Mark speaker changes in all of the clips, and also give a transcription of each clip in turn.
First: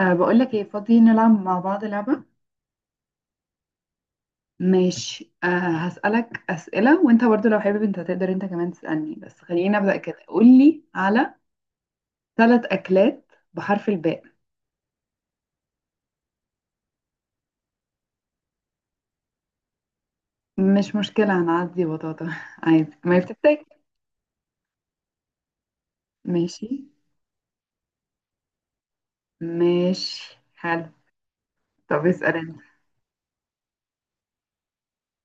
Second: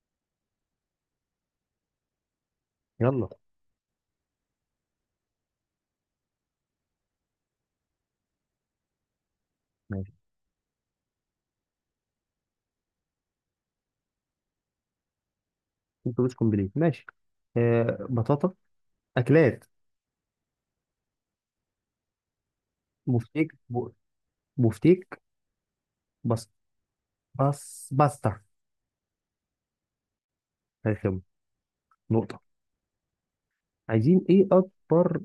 Speaker 1: أه بقول لك ايه، فاضي نلعب مع بعض لعبة.
Speaker 2: يلا،
Speaker 1: ماشي أه. هسألك أسئلة، وانت برضو لو حابب انت تقدر انت كمان تسألني، بس خلينا نبدأ
Speaker 2: ماشي.
Speaker 1: كده. قول لي على ثلاث أكلات بحرف الباء.
Speaker 2: انتوا مش كومبليت. ماشي، بطاطا، اكلات،
Speaker 1: مش مشكلة، هنعدي بطاطا عادي، ما
Speaker 2: بفتيك
Speaker 1: بتحتاج.
Speaker 2: ب- بفتيك، بس
Speaker 1: ماشي،
Speaker 2: بس باستا.
Speaker 1: ماشي، حلو.
Speaker 2: رخم،
Speaker 1: طب اسأل
Speaker 2: نقطة.
Speaker 1: انت.
Speaker 2: عايزين ايه؟ اكبر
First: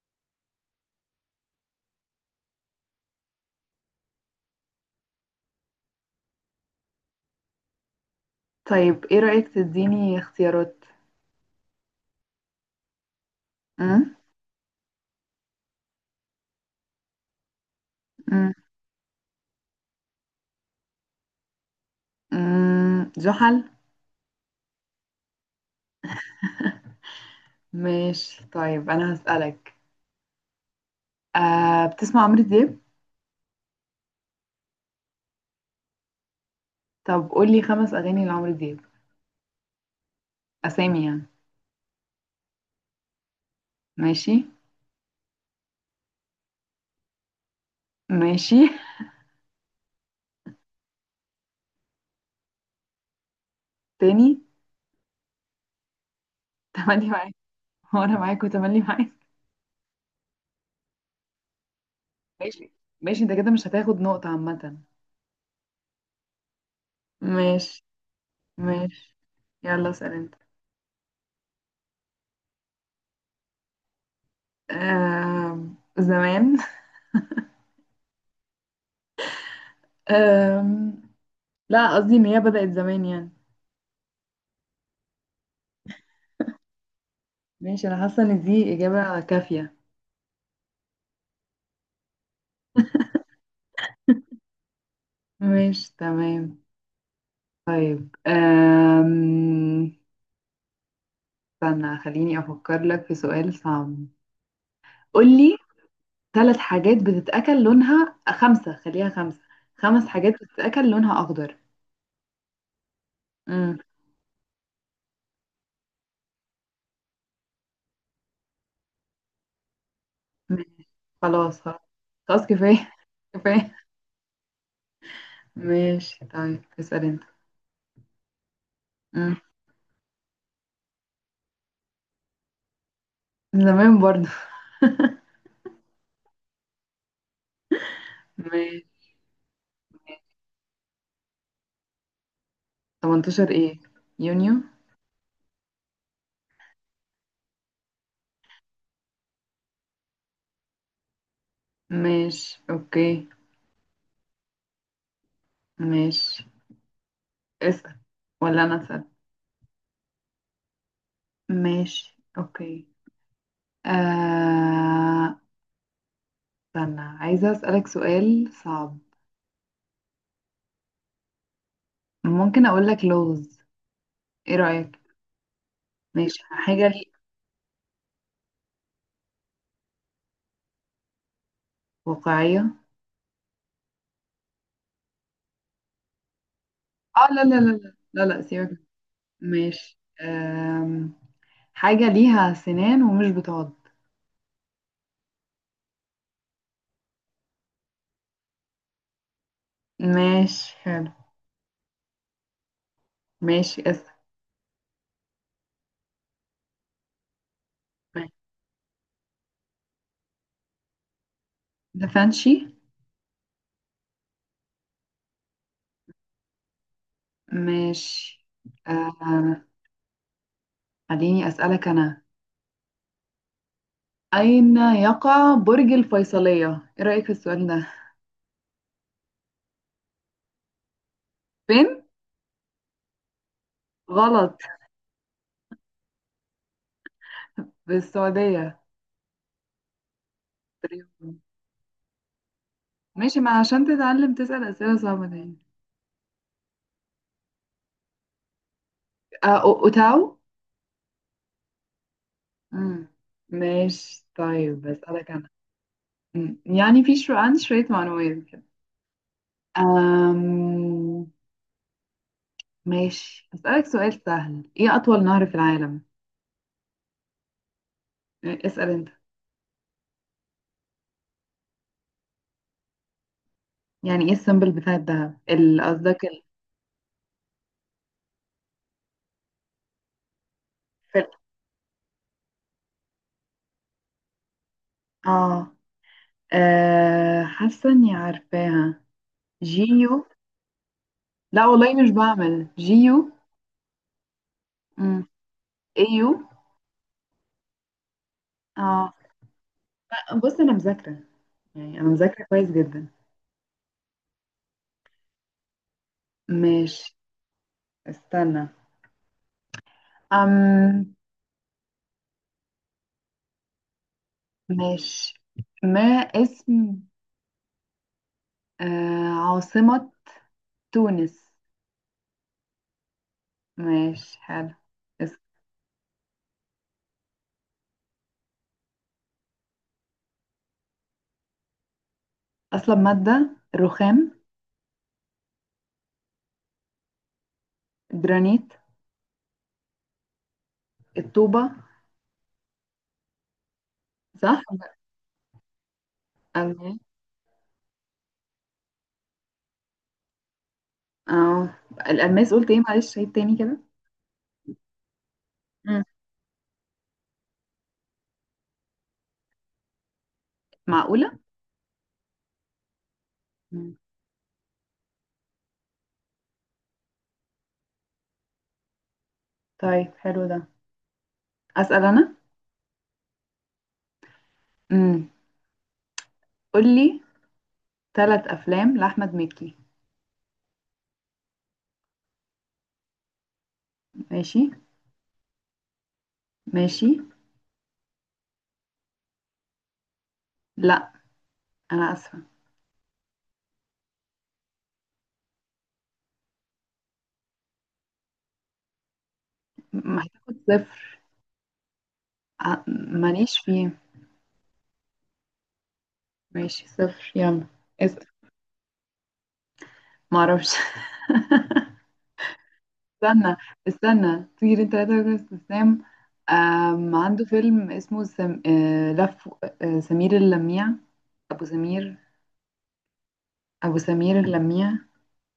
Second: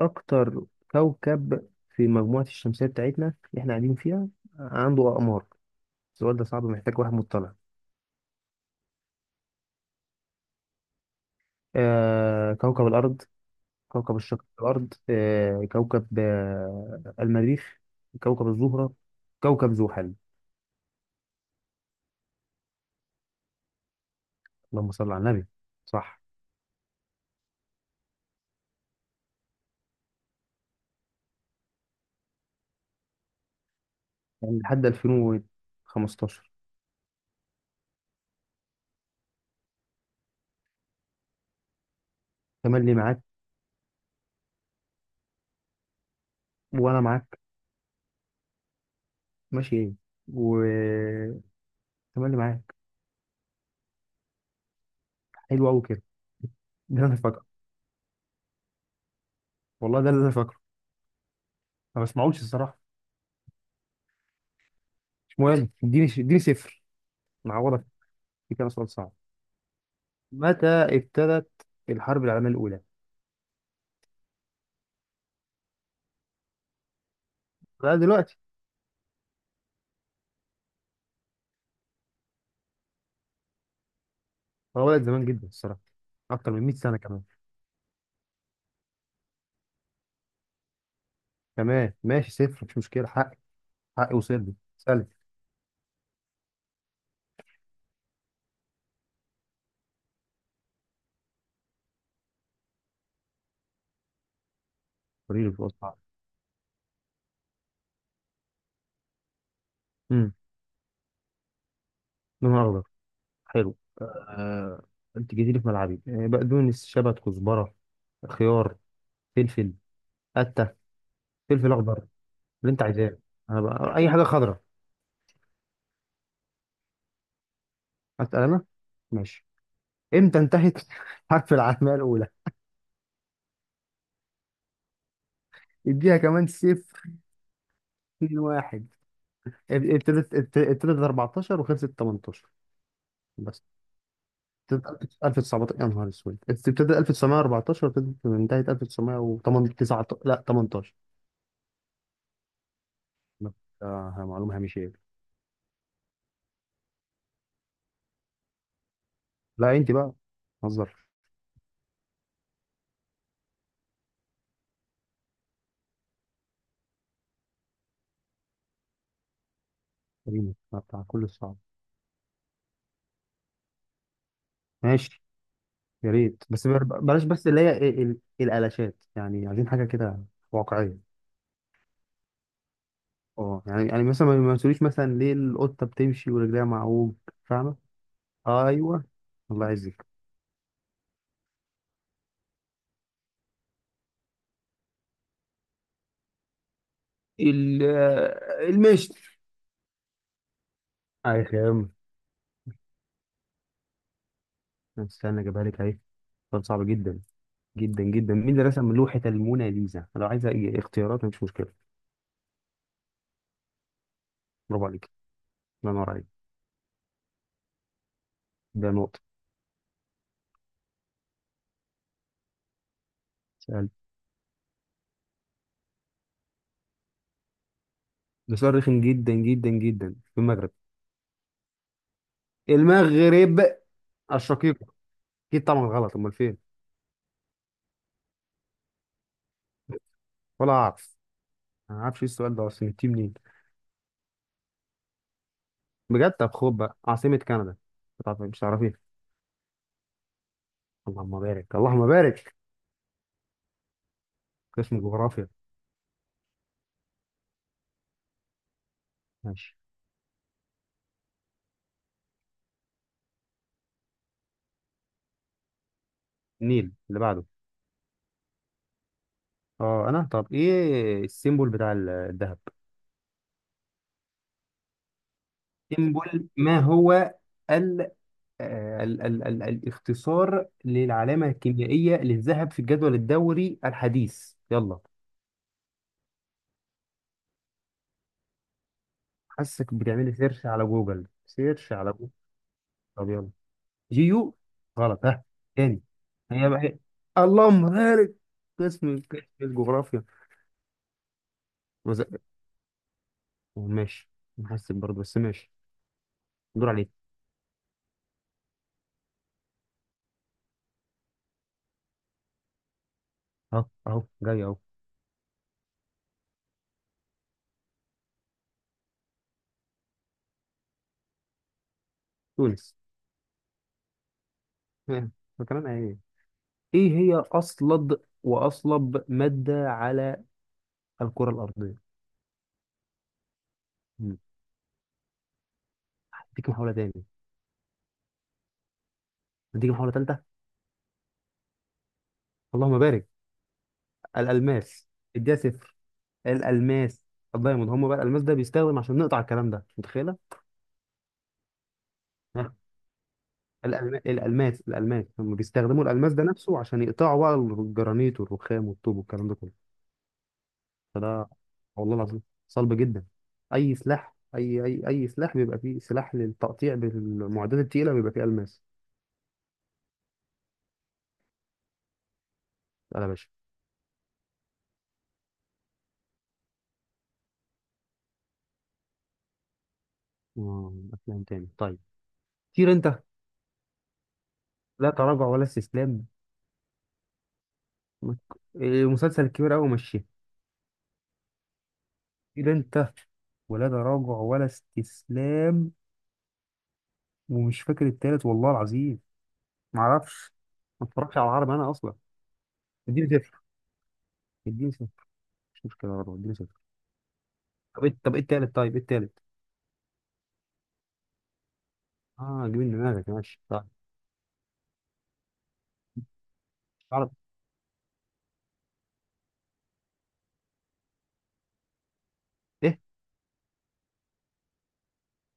Speaker 2: اكتر كوكب في مجموعة الشمسية بتاعتنا اللي احنا قاعدين فيها، عنده اقمار؟ السؤال ده صعب، محتاج واحد مطلع.
Speaker 1: طيب، ايه رأيك تديني اختيارات؟
Speaker 2: كوكب الارض،
Speaker 1: أم؟
Speaker 2: كوكب الشق الارض، كوكب، المريخ، كوكب
Speaker 1: أم؟
Speaker 2: الزهرة، كوكب زحل.
Speaker 1: زحل.
Speaker 2: اللهم صل على النبي. صح.
Speaker 1: ماشي، طيب انا هسألك. أه، بتسمع عمرو دياب؟
Speaker 2: يعني لحد 2015.
Speaker 1: طب قول لي خمس أغاني لعمرو دياب، أسامي يعني.
Speaker 2: تملي معاك،
Speaker 1: ماشي.
Speaker 2: وانا معاك.
Speaker 1: ماشي.
Speaker 2: ماشي، ايه؟ و تملي معاك.
Speaker 1: تاني؟
Speaker 2: حلو قوي كده. ده اللي
Speaker 1: تملي
Speaker 2: انا
Speaker 1: معاك،
Speaker 2: فاكره.
Speaker 1: وأنا معاك، وتملي معاك.
Speaker 2: والله ده اللي انا فاكره. ما بسمعوش
Speaker 1: ماشي.
Speaker 2: الصراحه.
Speaker 1: ماشي، أنت كده مش هتاخد نقطة عامة.
Speaker 2: مش مهم، اديني صفر.
Speaker 1: ماشي.
Speaker 2: نعوضك، في كده سؤال صعب.
Speaker 1: ماشي، يلا اسأل أنت.
Speaker 2: متى ابتدت الحرب العالميه الاولى؟
Speaker 1: زمان.
Speaker 2: لا دلوقتي.
Speaker 1: آم... لا، قصدي إن هي بدأت زمان يعني.
Speaker 2: هو بدأت زمان جدا الصراحه، اكتر من 100 سنه كمان.
Speaker 1: ماشي، أنا حاسة إن دي إجابة كافية.
Speaker 2: تمام ماشي، صفر مش مشكله. حقي، حقي وصل لي سالت.
Speaker 1: ماشي، تمام. طيب، استنى، خليني أفكر لك في سؤال صعب.
Speaker 2: فريق
Speaker 1: قولي.
Speaker 2: الفضاء، صعب.
Speaker 1: ثلاث حاجات بتتأكل لونها خمسة، خليها خمسة. خمس حاجات
Speaker 2: امم
Speaker 1: بتتأكل لونها أخضر.
Speaker 2: لون اخضر، حلو.
Speaker 1: امم
Speaker 2: آه، انت جيتي لي في ملعبي، بقدونس، شبت، كزبره، خيار، فلفل، قته،
Speaker 1: ماشي. خلاص،
Speaker 2: فلفل
Speaker 1: خلاص،
Speaker 2: اخضر،
Speaker 1: خلاص
Speaker 2: اللي انت
Speaker 1: كفاية.
Speaker 2: عايزاه. انا
Speaker 1: كفاية.
Speaker 2: بقى اي حاجه خضراء.
Speaker 1: ماشي. طيب اسأل انت.
Speaker 2: اسال انا.
Speaker 1: امم
Speaker 2: ماشي. امتى انتهت حرب العالميه الاولى؟
Speaker 1: زمان برضه.
Speaker 2: اديها كمان صفر. اتنين
Speaker 1: ماشي.
Speaker 2: واحد. ابتدت 14 وخلصت 18.
Speaker 1: 18
Speaker 2: بس
Speaker 1: ايه؟ يونيو؟
Speaker 2: ابتدت 1919، يا نهار اسود، ابتدت 1914 وابتدت انتهت 1918. لا 18.
Speaker 1: ماشي، اوكي.
Speaker 2: معلومه هامشيه.
Speaker 1: ماشي، اسأل. ولا انا اسأل؟
Speaker 2: لا انت بقى، هزر.
Speaker 1: ماشي، اوكي. آه... استنى، عايزة اسألك سؤال صعب.
Speaker 2: كريمة بتاع كل الصعب.
Speaker 1: ممكن اقول لك لغز؟ ايه رأيك؟
Speaker 2: ماشي، يا
Speaker 1: ماشي،
Speaker 2: ريت
Speaker 1: حاجة
Speaker 2: بلاش بس اللي هي الالاشات، يعني عايزين حاجه كده واقعيه.
Speaker 1: واقعية.
Speaker 2: اه، يعني مثلا ما تقوليش مثلا ليه القطه بتمشي ورجليها معوج.
Speaker 1: اه، لا لا لا
Speaker 2: فاهمه؟
Speaker 1: لا لا لا، سيبك.
Speaker 2: ايوه. الله
Speaker 1: ماشي.
Speaker 2: يعزك.
Speaker 1: حاجة ليها سنان ومش بتعض.
Speaker 2: المشت.
Speaker 1: ماشي، حلو.
Speaker 2: اي خام.
Speaker 1: ماشي، اسأل.
Speaker 2: استنى اجيبها لك اهي. سؤال صعب جدا جدا
Speaker 1: ماشي.
Speaker 2: جدا، مين اللي رسم لوحه الموناليزا؟ لو عايزه اختيارات، مفيش مشكله.
Speaker 1: دافنشي.
Speaker 2: برافو عليك، الله ينور عليك.
Speaker 1: ماشي.
Speaker 2: ده نقطه.
Speaker 1: أم... خليني أسألك أنا.
Speaker 2: سأل.
Speaker 1: أين يقع برج الفيصلية؟ إيه رأيك في السؤال ده؟
Speaker 2: ده سؤال رخم جدا جدا جدا. في المغرب.
Speaker 1: فين؟
Speaker 2: المغرب
Speaker 1: غلط.
Speaker 2: الشقيق. اكيد طبعا غلط، امال فين؟
Speaker 1: في السعودية
Speaker 2: ولا اعرف.
Speaker 1: تقريباً.
Speaker 2: انا ما اعرفش، ايه السؤال ده اصلا، جبتيه منين؟
Speaker 1: ماشي، ما عشان تتعلم تسأل أسئلة صعبة دي.
Speaker 2: بجد. طب خد بقى، عاصمة كندا. طب مش هتعرفيها.
Speaker 1: أه، أوتاو؟
Speaker 2: اللهم بارك، اللهم بارك.
Speaker 1: مم. ماشي. طيب،
Speaker 2: قسم
Speaker 1: بسألك
Speaker 2: جغرافيا.
Speaker 1: أنا. يعني في شو عندي شوية معلومات كده.
Speaker 2: ماشي،
Speaker 1: أم... ماشي، أسألك سؤال سهل. إيه أطول نهر في العالم؟
Speaker 2: النيل. اللي بعده؟
Speaker 1: اسأل أنت.
Speaker 2: اه انا. طب ايه السيمبول بتاع الذهب؟
Speaker 1: يعني إيه السيمبل بتاع الدهب؟ قصدك
Speaker 2: سيمبول، ما هو ال آه، ال ال ال الاختصار
Speaker 1: الفرق.
Speaker 2: للعلامة الكيميائية للذهب في الجدول الدوري الحديث. يلا.
Speaker 1: آه آه، حاسة إني عارفاها.
Speaker 2: حاسك
Speaker 1: جيو.
Speaker 2: بتعملي سيرش على جوجل،
Speaker 1: لا والله،
Speaker 2: سيرش
Speaker 1: مش
Speaker 2: على جوجل.
Speaker 1: بعمل جيو.
Speaker 2: طب يلا. جيو.
Speaker 1: مم.
Speaker 2: غلط. ها، تاني.
Speaker 1: إيو.
Speaker 2: هي بقى هي. اللهم بارك.
Speaker 1: آه.
Speaker 2: قسم الجغرافيا.
Speaker 1: لأ، بص أنا مذاكرة، يعني أنا
Speaker 2: مز-
Speaker 1: مذاكرة كويس جدا.
Speaker 2: ماشي، نحسب برضه بس، ماشي. دور عليك.
Speaker 1: ماشي، استنى. أم
Speaker 2: اهو، اهو جاي اهو.
Speaker 1: ماشي. ما اسم عاصمة تونس؟
Speaker 2: تونس.
Speaker 1: ماشي، حلو.
Speaker 2: ها،
Speaker 1: اس-
Speaker 2: فكرنا ايه؟ ايه هي اصلب واصلب مادة على الكرة الارضية؟
Speaker 1: أصل مادة الرخام.
Speaker 2: مم. اديك محاولة تاني.
Speaker 1: الجرانيت.
Speaker 2: اديك محاولة تالتة.
Speaker 1: الطوبة.
Speaker 2: اللهم بارك،
Speaker 1: صح؟
Speaker 2: الالماس. اديها صفر.
Speaker 1: ألماس.
Speaker 2: الالماس، الدايموند هم بقى. الالماس ده بيستخدم عشان نقطع الكلام ده، متخيلة؟
Speaker 1: اه، الألماس قلت ايه؟ معلش عيد تاني كده.
Speaker 2: الألماس هم
Speaker 1: مم.
Speaker 2: بيستخدموا الألماس ده نفسه عشان يقطعوا بقى الجرانيت والرخام والطوب والكلام ده كله.
Speaker 1: معقولة؟
Speaker 2: فده، والله العظيم، صلب جدا. أي
Speaker 1: مم.
Speaker 2: سلاح أي أي أي سلاح بيبقى فيه سلاح للتقطيع، بالمعدات التقيلة بيبقى فيه ألماس.
Speaker 1: طيب، حلو ده. أسأل أنا.
Speaker 2: لا يا باشا.
Speaker 1: مم. قولي. ثلاث أفلام لأحمد مكي.
Speaker 2: أفلام تاني؟ طيب. طير أنت.
Speaker 1: ماشي.
Speaker 2: لا تراجع ولا استسلام.
Speaker 1: ماشي،
Speaker 2: مك- المسلسل الكبير أوي مشيه.
Speaker 1: لا أنا آسفة.
Speaker 2: طير أنت، ولا تراجع ولا استسلام. ومش فاكر التالت والله العظيم. معرفش.
Speaker 1: هتاخد صفر.
Speaker 2: ما اتفرجش على العربي أنا أصلا دي.
Speaker 1: ماليش فيه.
Speaker 2: اديني صفر. مش مشكلة برضه، اديني صفر.
Speaker 1: ماشي، صفر يلا.
Speaker 2: طب ايه،
Speaker 1: اسأل.
Speaker 2: طب ايه التالت؟ طيب ايه التالت؟
Speaker 1: معرفش.
Speaker 2: اه، جيب من دماغك.
Speaker 1: استنى،
Speaker 2: ماشي طيب.
Speaker 1: استنى طير انت، لا تركز ابتسام.
Speaker 2: تعرف
Speaker 1: عنده فيلم اسمه سم... آه، لف. سمير اللميع. ابو سمير
Speaker 2: ايه؟
Speaker 1: ابو سمير اللميع.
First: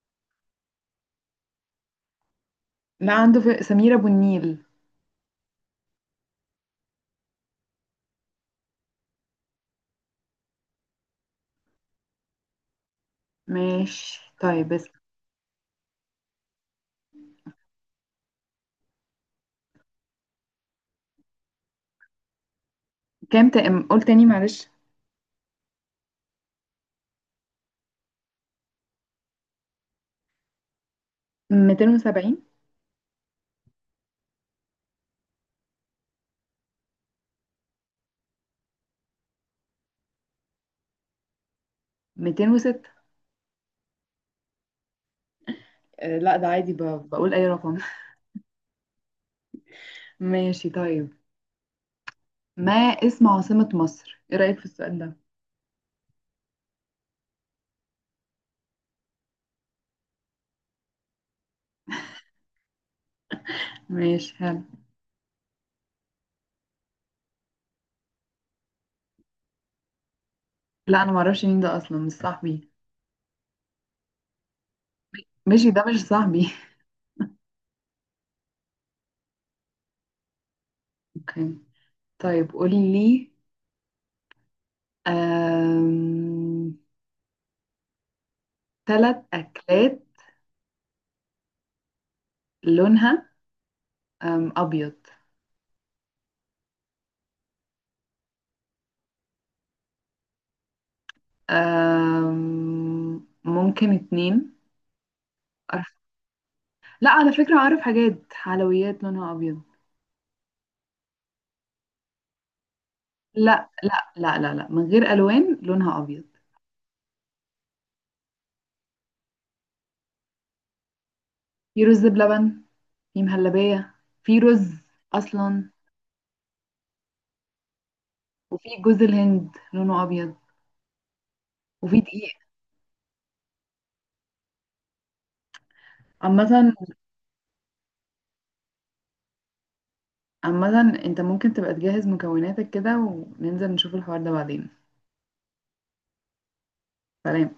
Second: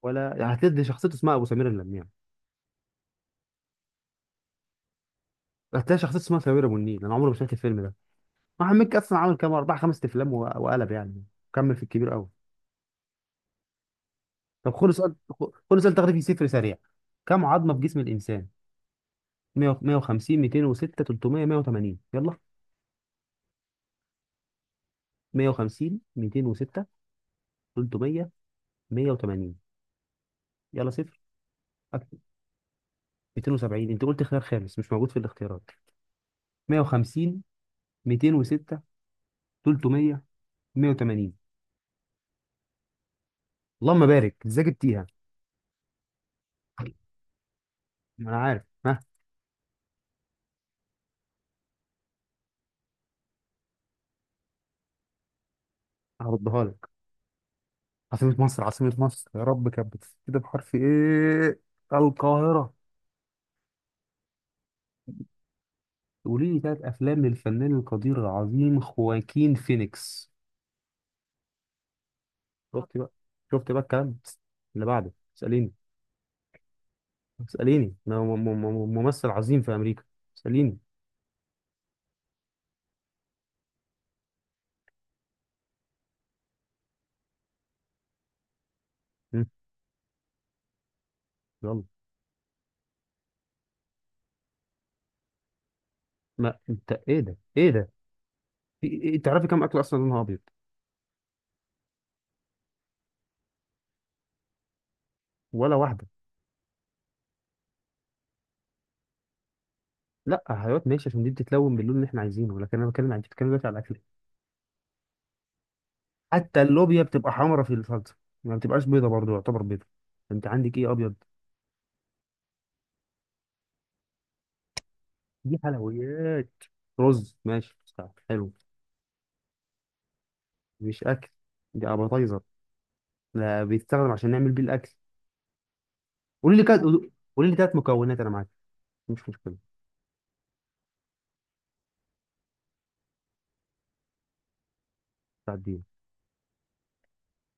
Speaker 2: ولا يعني هتلاقي شخصيته اسمها ابو سمير النمير.
Speaker 1: لا، عنده سمير ابو النيل.
Speaker 2: هتلاقي شخصيته اسمها سمير ابو النيل. انا عمري ما شفت الفيلم ده. احمد مكي اصلا عمل كام؟ اربع خمس افلام وقلب يعني. كمل في الكبير قوي.
Speaker 1: ماشي، طيب
Speaker 2: طب
Speaker 1: بس.
Speaker 2: خد سؤال. خد سؤال تغريبي صفر سريع. كم عظمة في جسم الانسان؟ 100، 150، 206، 300، 180، يلا.
Speaker 1: كام؟ قول تاني معلش.
Speaker 2: 150، 206، 300، 180، يلا. صفر. أكتب.
Speaker 1: 270،
Speaker 2: 270؟ انت قلت خيار خامس مش موجود في الاختيارات. 150، 206، 300، 180.
Speaker 1: 206.
Speaker 2: اللهم بارك، ازاي جبتيها؟
Speaker 1: لا، ده عادي بقول اي رقم.
Speaker 2: ما انا عارف، ها.
Speaker 1: ماشي. طيب، ما اسم عاصمة مصر؟ ايه رأيك في السؤال ده؟
Speaker 2: هردها لك. عاصمة مصر، عاصمة مصر، يا رب، كانت بتبتدي بحرف ايه؟ القاهرة.
Speaker 1: ماشي، حلو.
Speaker 2: قولي لي ثلاث افلام للفنان القدير العظيم خواكين فينيكس.
Speaker 1: لا، انا معرفش مين ده اصلا، مش صاحبي.
Speaker 2: شفت بقى؟ شفت بقى الكلام؟ اللي بعده
Speaker 1: ماشي.
Speaker 2: اسأليني.
Speaker 1: ده مش صاحبي.
Speaker 2: اسأليني أنا، ممثل عظيم في امريكا، اسأليني.
Speaker 1: اوكي. طيب قولي لي ثلاث
Speaker 2: مم.
Speaker 1: أكلات
Speaker 2: يلا.
Speaker 1: لونها أبيض.
Speaker 2: ما انت، ايه ده، ايه ده؟ تعرفي كم اكل اصلا لونها ابيض؟
Speaker 1: ممكن اتنين.
Speaker 2: ولا
Speaker 1: أعرف-
Speaker 2: واحدة.
Speaker 1: لا، على فكرة أعرف حاجات حلويات لونها أبيض.
Speaker 2: لا هيوت، ماشي، عشان دي بتتلون باللون اللي احنا عايزينه، لكن انا بتكلم عن، انت بتتكلم دلوقتي
Speaker 1: لا
Speaker 2: على الاكل.
Speaker 1: لا لا لا لا، من غير ألوان، لونها أبيض.
Speaker 2: حتى اللوبيا بتبقى حمرا في الصلصه، ما بتبقاش بيضه، برضه يعتبر بيضه. انت عندك ايه ابيض؟
Speaker 1: في رز بلبن. في مهلبية. في رز
Speaker 2: دي
Speaker 1: أصلا.
Speaker 2: حلويات. رز، ماشي بتاع. حلو.
Speaker 1: وفي جوز الهند لونه أبيض.
Speaker 2: مش اكل، دي
Speaker 1: وفي دقيق
Speaker 2: ابيتايزر. لا، بيستخدم عشان نعمل بيه الاكل. قول لي
Speaker 1: عامة.
Speaker 2: كده، قول لي ثلاث مكونات انا معاك، مش مشكله.
Speaker 1: عامة انت ممكن تبقى تجهز مكوناتك كده، وننزل نشوف الحوار ده بعدين.
Speaker 2: بتاع.
Speaker 1: سلام.